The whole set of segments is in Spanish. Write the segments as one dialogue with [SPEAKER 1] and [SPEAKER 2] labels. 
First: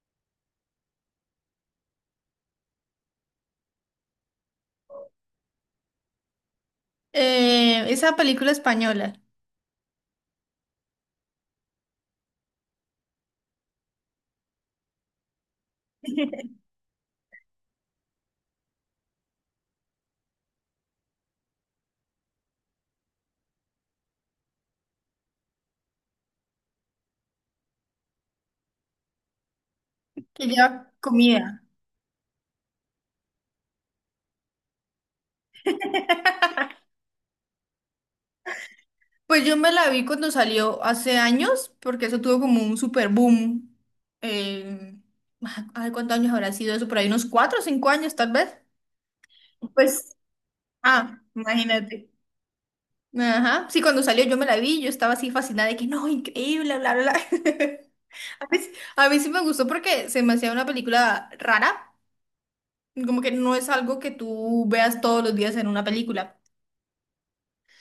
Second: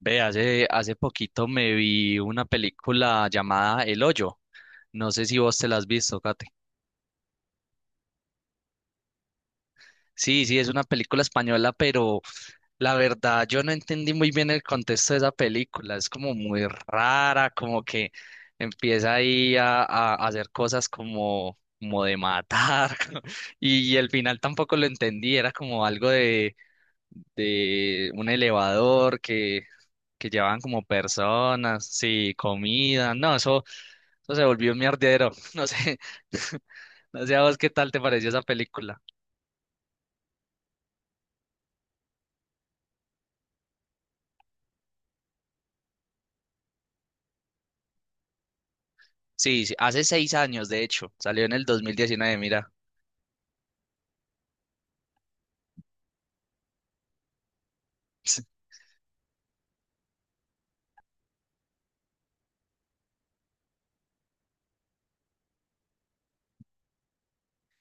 [SPEAKER 1] Ve, hace poquito me vi una película llamada El Hoyo. No sé si vos te la has visto, Kate.
[SPEAKER 2] Esa película española
[SPEAKER 1] Sí, sí, es una película española, pero la verdad yo no entendí muy bien el contexto de esa película. Es como muy rara, como que empieza ahí a hacer cosas como de matar. Y el final tampoco lo entendí, era como algo de un elevador que
[SPEAKER 2] que
[SPEAKER 1] llevaban como
[SPEAKER 2] lleva comida.
[SPEAKER 1] personas, sí, comida, no, eso se volvió un mierdero, no sé, no sé a vos qué tal te pareció esa película.
[SPEAKER 2] Pues yo me la vi cuando salió hace años, porque eso tuvo como un super boom. Eh, Ay, ¿cuántos años habrá sido eso? Por ahí unos 4 o 5 años tal vez.
[SPEAKER 1] Sí, sí, hace
[SPEAKER 2] Pues,
[SPEAKER 1] seis años, de hecho,
[SPEAKER 2] ah,
[SPEAKER 1] salió en el
[SPEAKER 2] imagínate.
[SPEAKER 1] 2019, mira.
[SPEAKER 2] Ajá. Sí, cuando salió yo me la vi, yo estaba así fascinada de que no, increíble, bla, bla, bla. A mí, sí- a mí sí me gustó porque se me hacía una película rara, como que no es algo que tú veas todos los días en una película.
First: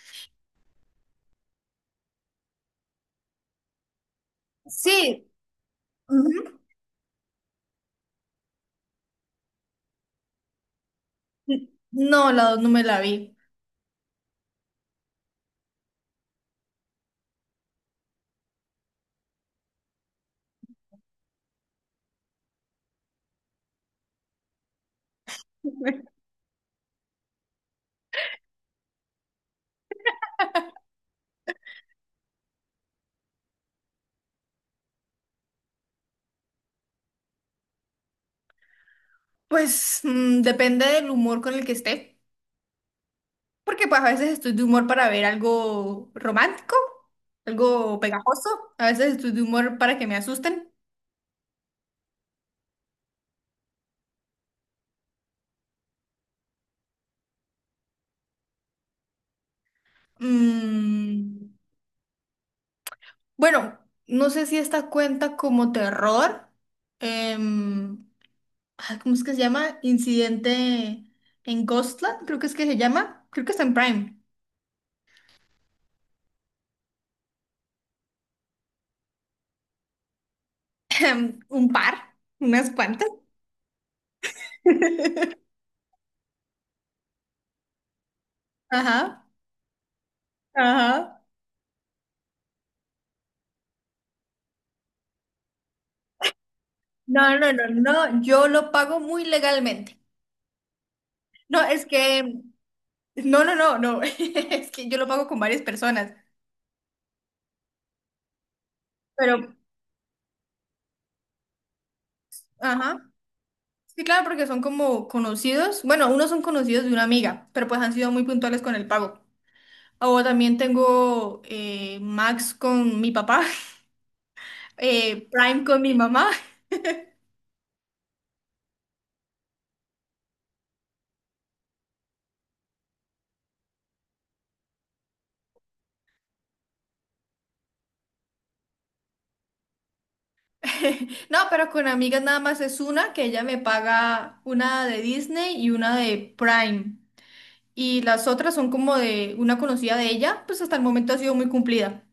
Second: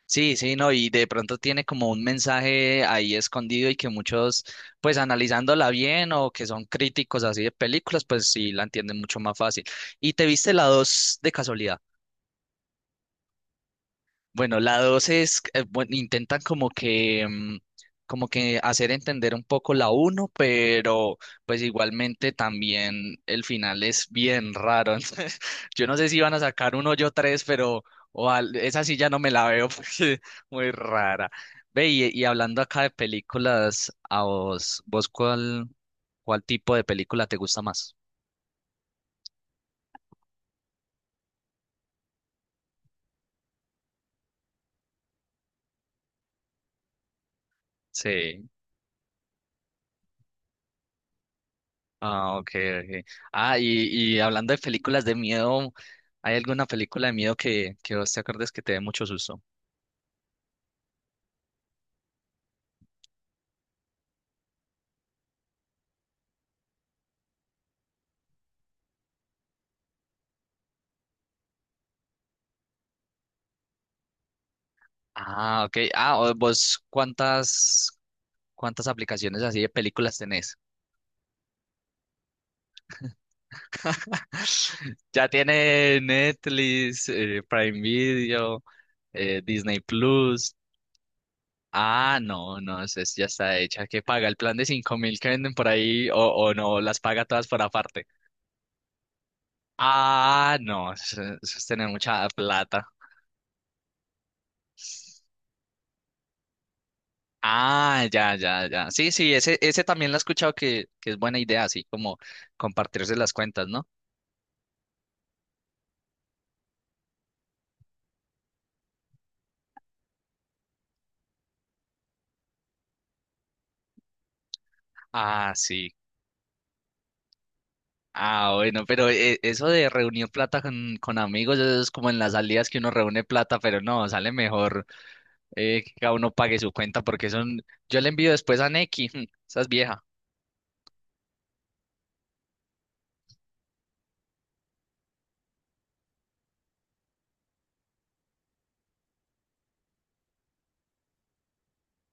[SPEAKER 1] Sí, sí, no, y de pronto tiene como un mensaje ahí escondido y que muchos, pues
[SPEAKER 2] Sí.
[SPEAKER 1] analizándola bien o que
[SPEAKER 2] Ujú.
[SPEAKER 1] son críticos así de películas, pues sí la entienden mucho más fácil. ¿Y te viste la dos de
[SPEAKER 2] N-
[SPEAKER 1] casualidad?
[SPEAKER 2] No, la dos no me la vi.
[SPEAKER 1] Bueno, la dos es, bueno, intentan como que, como que hacer entender un poco la uno, pero pues igualmente también el final es bien raro. Entonces, yo no sé si van a sacar un hoyo tres, pero esa sí ya no me la veo porque muy rara. Ve, y hablando acá de películas, a vos, ¿ cuál tipo de película te gusta más?
[SPEAKER 2] Pues depende del humor con el que esté, porque pues a veces estoy de humor para ver algo romántico, algo pegajoso,
[SPEAKER 1] Sí.
[SPEAKER 2] a veces estoy de humor para que me asusten.
[SPEAKER 1] Ah, ok, ok. Ah, y hablando de películas de miedo, ¿hay alguna película de miedo que vos te acuerdes que te dé mucho susto?
[SPEAKER 2] Mm, bueno, no sé si esta cuenta como terror. em, Ay, ¿cómo es que se llama? Incidente en Ghostland, creo que es que se llama, creo que está en Prime.
[SPEAKER 1] Ah, ok. Ah, vos, ¿ cuántas aplicaciones así de películas tenés?
[SPEAKER 2] Un par, unas cuantas.
[SPEAKER 1] Ya tiene Netflix, Prime Video,
[SPEAKER 2] Ajá,
[SPEAKER 1] Disney Plus.
[SPEAKER 2] ajá.
[SPEAKER 1] Ah, no, no, ya está hecha. ¿Qué paga? ¿El plan de 5 mil que venden por ahí o no? ¿Las paga
[SPEAKER 2] No,
[SPEAKER 1] todas
[SPEAKER 2] no,
[SPEAKER 1] por
[SPEAKER 2] no,
[SPEAKER 1] aparte?
[SPEAKER 2] no, yo lo pago muy legalmente.
[SPEAKER 1] Ah, no, eso
[SPEAKER 2] No,
[SPEAKER 1] es
[SPEAKER 2] es
[SPEAKER 1] tener mucha
[SPEAKER 2] que,
[SPEAKER 1] plata.
[SPEAKER 2] no, no, no, no, es que yo lo pago con varias personas,
[SPEAKER 1] Ah, ya, ya, ya. Sí, sí,
[SPEAKER 2] pero,
[SPEAKER 1] ese también lo he escuchado que es buena idea, así como
[SPEAKER 2] ajá,
[SPEAKER 1] compartirse las cuentas, ¿no?
[SPEAKER 2] sí, claro, porque son como conocidos, bueno, unos son conocidos de una amiga, pero pues han sido muy puntuales con el pago. O también tengo Max con mi papá,
[SPEAKER 1] Ah,
[SPEAKER 2] Prime con mi
[SPEAKER 1] sí.
[SPEAKER 2] mamá,
[SPEAKER 1] Ah, bueno, pero eso de reunir plata con amigos eso es como en las salidas que uno reúne plata, pero no, sale mejor que cada uno pague su cuenta porque son... Yo le envío después a Neki, esa es vieja.
[SPEAKER 2] no, pero con amigas nada más es una que ella me paga una de Disney y una de Prime. Y las otras son como de una conocida de ella, pues hasta el momento ha sido muy cumplida.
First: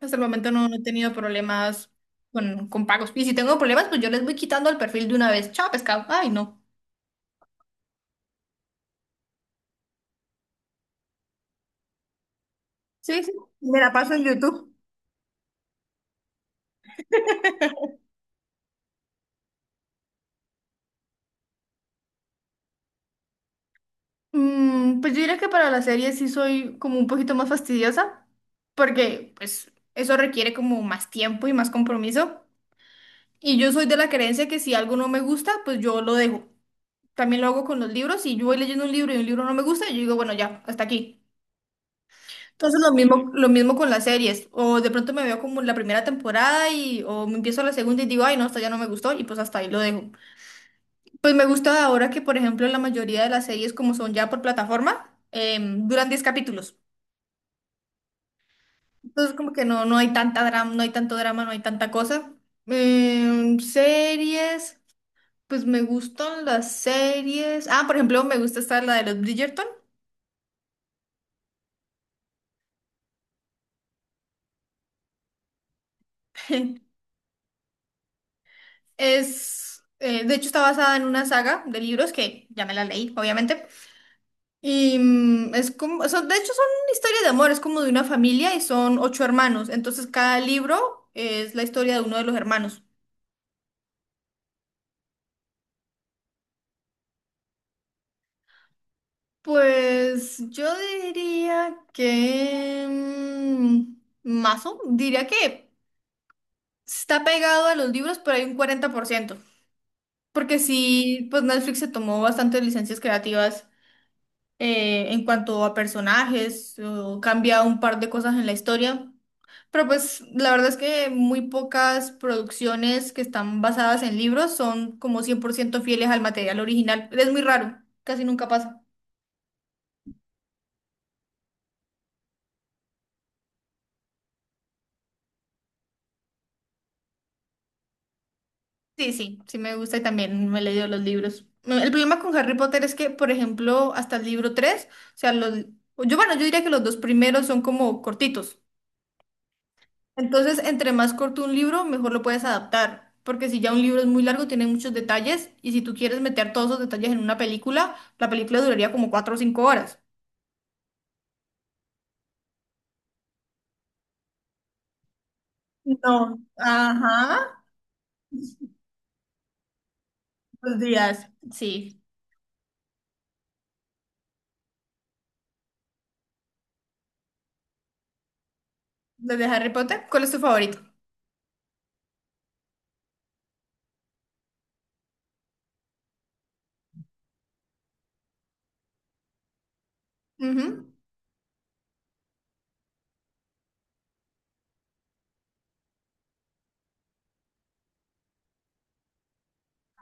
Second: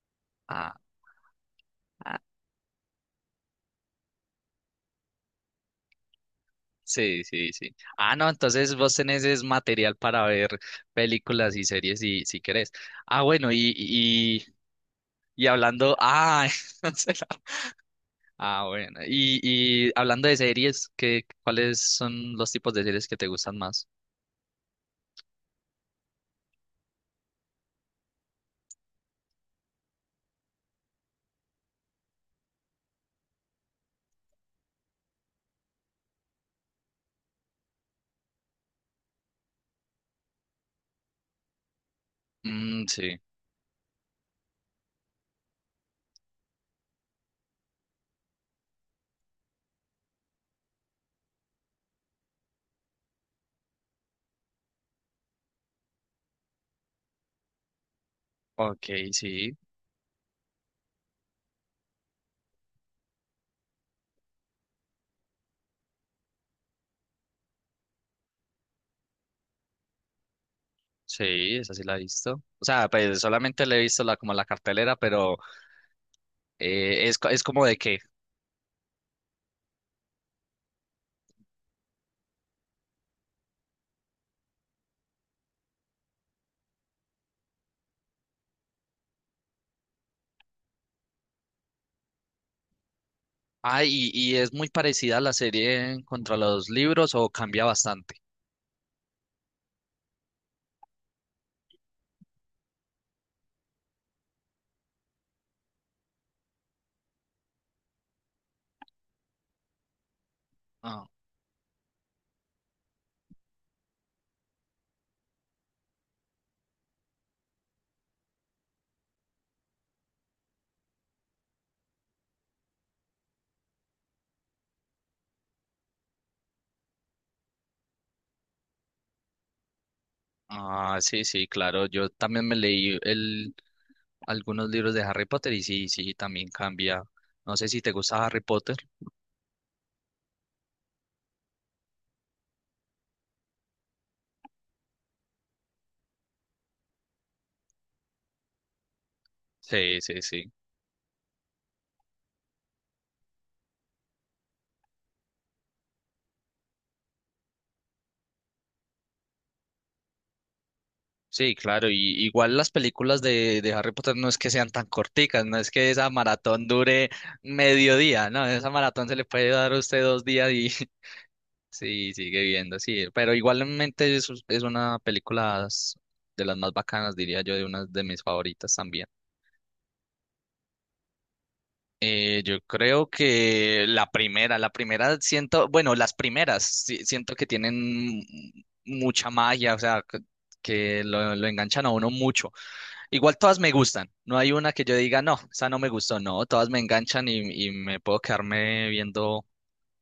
[SPEAKER 2] Hasta el momento no,
[SPEAKER 1] Ah,
[SPEAKER 2] no he tenido problemas
[SPEAKER 1] ah,
[SPEAKER 2] con pagos. Y si tengo problemas, pues yo les voy quitando el perfil de una vez. Chao, pescado. Ay, no.
[SPEAKER 1] sí, sí, sí. Ah, no, entonces vos tenés es material para ver películas y series si querés. Ah,
[SPEAKER 2] Sí, sí,
[SPEAKER 1] bueno, y,
[SPEAKER 2] me la paso en
[SPEAKER 1] y
[SPEAKER 2] YouTube.
[SPEAKER 1] Y hablando, entonces, ah, bueno. Y hablando de series, ¿ cuáles son los tipos de series que te gustan más?
[SPEAKER 2] Pues yo diría que para las series sí soy como un poquito más fastidiosa, porque pues eso requiere como más tiempo y más compromiso. Y yo soy de la creencia que si algo no me gusta, pues yo lo dejo. También lo hago con los libros. Si yo voy leyendo un libro y un libro no me gusta, yo digo, bueno, ya, hasta aquí. Entonces
[SPEAKER 1] Sí,
[SPEAKER 2] lo mismo con las series. O de pronto me veo como la primera temporada y o me empiezo la segunda y digo, ay, no, esta ya no me gustó y pues hasta ahí lo dejo. Pues me gusta ahora que, por ejemplo, la mayoría de las series como son ya por plataforma, duran 10 capítulos.
[SPEAKER 1] ok,
[SPEAKER 2] Entonces como
[SPEAKER 1] sí,
[SPEAKER 2] que no, no hay tanta drama, no hay tanto drama, no hay tanta cosa. Series, pues me gustan las series. Ah, por ejemplo, me gusta esta, la de los Bridgerton.
[SPEAKER 1] sí, esa sí la he visto. O sea, pues solamente le he visto la, como la cartelera, pero es como de que,
[SPEAKER 2] Es, de hecho, está basada en una saga de libros que ya me la leí, obviamente. Y es como, de hecho son una historia de amor, es como de una familia y son ocho hermanos. Entonces cada libro es la historia de uno de los hermanos.
[SPEAKER 1] y es muy parecida a la serie contra los libros o cambia bastante.
[SPEAKER 2] Pues yo diría que, Mazo, diría que está pegado a los libros, pero hay un 40%. Porque
[SPEAKER 1] Ah,
[SPEAKER 2] sí, pues Netflix se tomó bastantes licencias creativas en cuanto a personajes, o cambia un par de cosas en la historia. Pero pues la verdad es que muy pocas producciones que están basadas en libros son como 100% fieles al material original. Es muy raro, casi nunca pasa.
[SPEAKER 1] ah, sí, sí, claro, yo también me leí algunos libros de Harry Potter y sí, sí, también cambia. No sé si te gusta Harry Potter.
[SPEAKER 2] Sí, sí, sí me gusta y también me he leído los libros. El problema con Harry Potter es que, por ejemplo, hasta el libro tres, o sea, los, yo, bueno, yo diría que los dos primeros son como cortitos.
[SPEAKER 1] Sí, sí, sí.
[SPEAKER 2] Entonces, entre más corto un libro, mejor lo puedes adaptar, porque si ya un libro es muy largo, tiene muchos detalles y si tú quieres meter todos esos detalles en una película, la película duraría como 4 o 5 horas.
[SPEAKER 1] Sí, claro, y igual las películas de Harry Potter no es que sean tan corticas, no es que esa
[SPEAKER 2] No,
[SPEAKER 1] maratón dure
[SPEAKER 2] ajá,
[SPEAKER 1] mediodía, no, esa maratón se le puede dar a usted dos días y
[SPEAKER 2] los días. Sí,
[SPEAKER 1] sí, sigue viendo, sí, pero igualmente es una película de las más bacanas, diría yo, de una de mis favoritas también.
[SPEAKER 2] los. ¿De Harry Potter? ¿Cuál es tu favorito?
[SPEAKER 1] Yo creo que la primera siento, bueno, las primeras siento que tienen mucha magia, o sea,
[SPEAKER 2] Ujú.
[SPEAKER 1] que lo enganchan a uno mucho. Igual todas me gustan. No hay una que yo diga, no, esa no me gustó. No, todas me enganchan y me puedo quedarme viendo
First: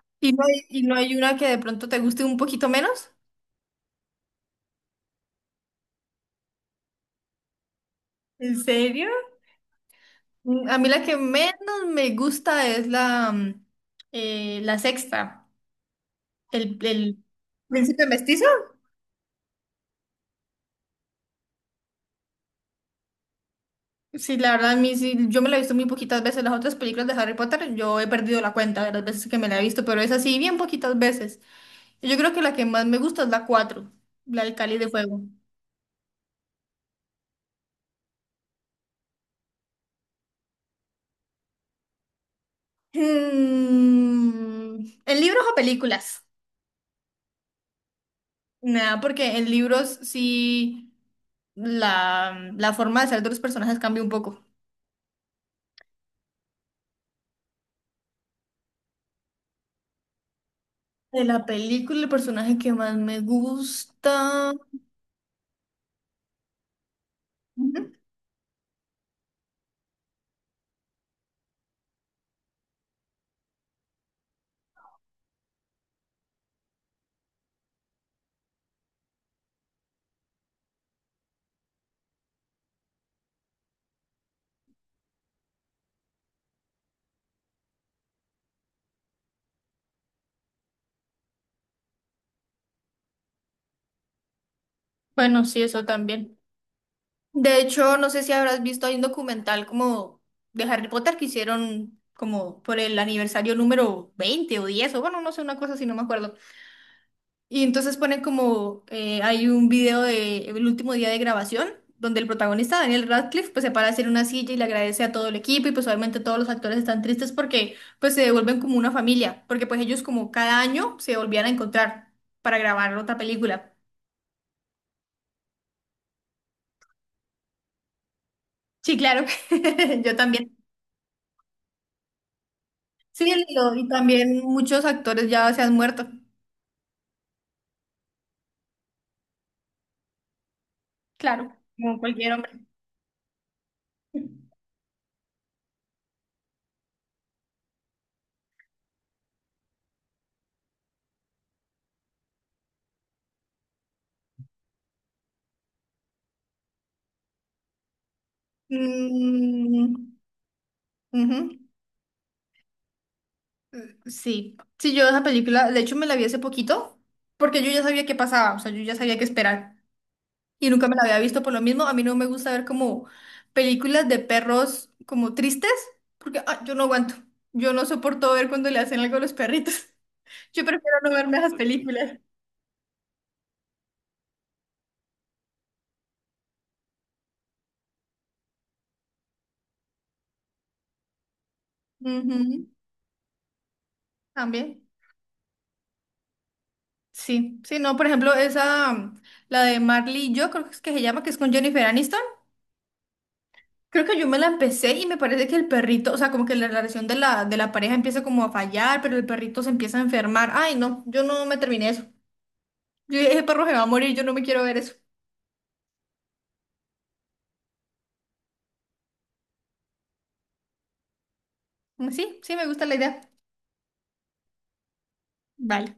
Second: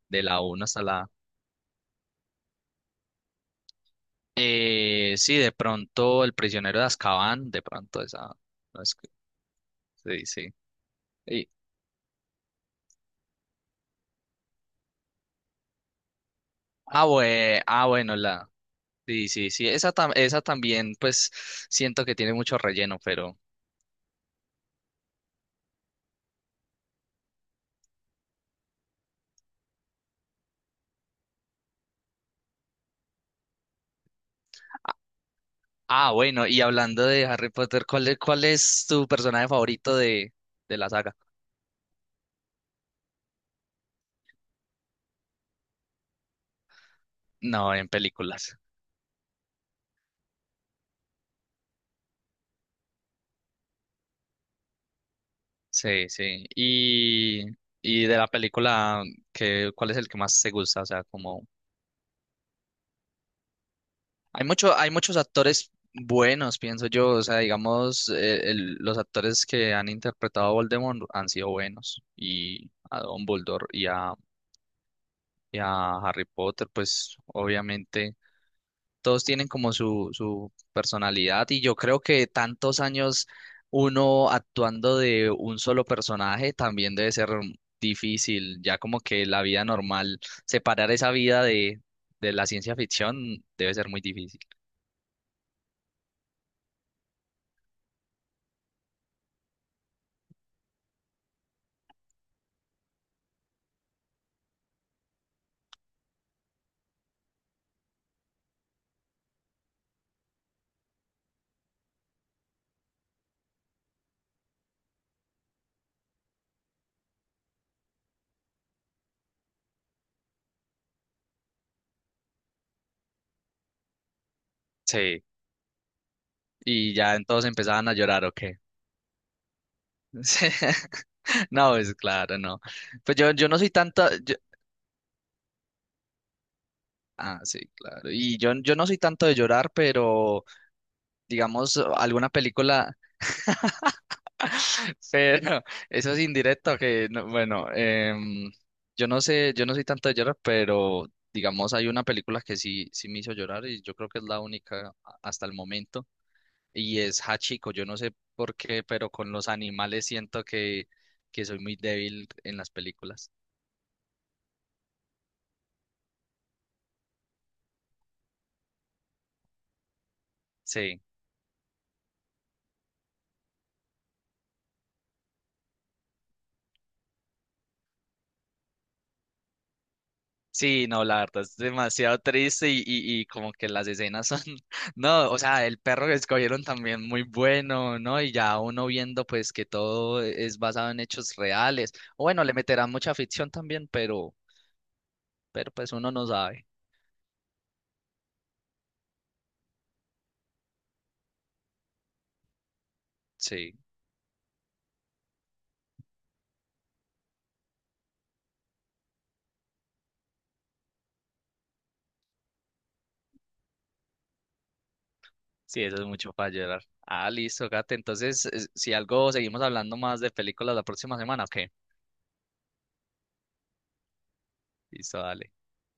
[SPEAKER 1] de la 1 hasta
[SPEAKER 2] Y no
[SPEAKER 1] la...
[SPEAKER 2] hay una que de pronto te guste un poquito menos?
[SPEAKER 1] Sí, de pronto El prisionero de Azkaban, de pronto esa...
[SPEAKER 2] ¿En
[SPEAKER 1] No es
[SPEAKER 2] serio?
[SPEAKER 1] que- sí, sí.
[SPEAKER 2] A mí la que
[SPEAKER 1] Y-
[SPEAKER 2] menos me gusta es la sexta. El,
[SPEAKER 1] ah,
[SPEAKER 2] el...
[SPEAKER 1] ah,
[SPEAKER 2] ¿Príncipe
[SPEAKER 1] bueno,
[SPEAKER 2] mestizo?
[SPEAKER 1] la... Sí, sí, sí. Esa, esa también, pues, siento que tiene mucho relleno, pero...
[SPEAKER 2] Sí, la verdad, a mí sí, yo me la he visto muy poquitas veces. Las otras películas de Harry Potter, yo he perdido la cuenta de las veces que me la he visto, pero es así, bien poquitas veces. Yo creo que la que más me gusta es la cuatro, la del Cáliz de Fuego.
[SPEAKER 1] Ah, bueno, y hablando de Harry Potter, ¿ cuál es tu personaje favorito de la saga?
[SPEAKER 2] ¿En libros o películas?
[SPEAKER 1] No, en películas.
[SPEAKER 2] Nada, porque en libros sí la forma de ser de los personajes cambia un poco.
[SPEAKER 1] Sí, sí. Y de la película, ¿ cuál es el que más te gusta? O sea,
[SPEAKER 2] De la
[SPEAKER 1] como
[SPEAKER 2] película, el personaje que más me
[SPEAKER 1] hay
[SPEAKER 2] gusta.
[SPEAKER 1] mucho, hay muchos actores buenos, pienso yo. O sea,
[SPEAKER 2] Ujú.
[SPEAKER 1] digamos, los actores que han interpretado a Voldemort han sido buenos. Y a Dumbledore y a Harry Potter, pues obviamente. Todos tienen como su personalidad y yo creo que tantos años uno actuando de un solo personaje también debe ser difícil, ya como que la vida normal, separar esa vida de la ciencia ficción debe ser muy difícil.
[SPEAKER 2] Bueno, sí, eso también. De hecho, no sé si habrás visto, hay un documental como de Harry Potter que hicieron como por el aniversario número 20 o 10 o, bueno, no sé, una cosa así, no me acuerdo. Y entonces ponen como, hay un video de el último día de grabación, donde el protagonista, Daniel Radcliffe, pues se para a hacer una silla y le agradece a todo el equipo y pues obviamente todos los actores están tristes porque pues se devuelven como una familia, porque pues ellos como cada año se volvían a encontrar para grabar otra película.
[SPEAKER 1] Sí, y ya entonces empezaban a llorar, ¿o qué?
[SPEAKER 2] Sí, claro, yo también.
[SPEAKER 1] Sí. No, es claro, no. Pues
[SPEAKER 2] Sí,
[SPEAKER 1] yo no soy
[SPEAKER 2] y
[SPEAKER 1] tanto...
[SPEAKER 2] también muchos actores ya se han muerto,
[SPEAKER 1] Ah, sí, claro. Y yo no soy tanto de llorar, pero
[SPEAKER 2] claro,
[SPEAKER 1] digamos,
[SPEAKER 2] como
[SPEAKER 1] alguna
[SPEAKER 2] cualquier hombre.
[SPEAKER 1] película, pero eso es indirecto que, bueno, yo no sé, yo no soy tanto de llorar, pero digamos hay una película que sí, sí me hizo llorar y yo creo que es la única hasta el momento y es Hachiko. Yo no sé por qué, pero con los animales
[SPEAKER 2] Mm,
[SPEAKER 1] siento
[SPEAKER 2] ujú.
[SPEAKER 1] que soy muy débil en las películas.
[SPEAKER 2] Sí, sí, yo esa película, de hecho me la vi hace poquito, porque yo ya sabía qué pasaba, o sea, yo ya sabía qué esperar. Y nunca me
[SPEAKER 1] Sí.
[SPEAKER 2] la había visto por lo mismo. A mí no me gusta ver como películas de perros como tristes, porque ah, yo no aguanto. Yo no soporto ver cuando le hacen algo a los perritos. Yo
[SPEAKER 1] Sí,
[SPEAKER 2] prefiero
[SPEAKER 1] no,
[SPEAKER 2] no
[SPEAKER 1] la
[SPEAKER 2] verme
[SPEAKER 1] verdad
[SPEAKER 2] esas
[SPEAKER 1] es
[SPEAKER 2] películas.
[SPEAKER 1] demasiado triste y como que las escenas son, no, o sea, el perro que escogieron también muy bueno, ¿no? Y ya uno viendo pues que todo es basado en hechos reales. O bueno, le
[SPEAKER 2] Ujú,
[SPEAKER 1] meterán mucha ficción también,
[SPEAKER 2] también.
[SPEAKER 1] pero pues uno no sabe.
[SPEAKER 2] Sí, sí, no, por ejemplo, esa, la de Marley y yo, creo que es que se llama, que es con Jennifer Aniston.
[SPEAKER 1] Sí,
[SPEAKER 2] Creo que yo me la empecé y me parece que el perrito, o sea, como que la relación de de la pareja empieza como a fallar, pero el perrito se empieza a enfermar. Ay, no, yo no me terminé eso. Yo dije, ese perro se va a morir, yo no me quiero ver eso.
[SPEAKER 1] sí, eso es mucho para llorar. Ah, listo, Gate. Entonces, si algo, seguimos hablando más de películas la próxima semana, ¿o qué?
[SPEAKER 2] Sí, sí, me gusta la idea.
[SPEAKER 1] Listo, dale.
[SPEAKER 2] Vale.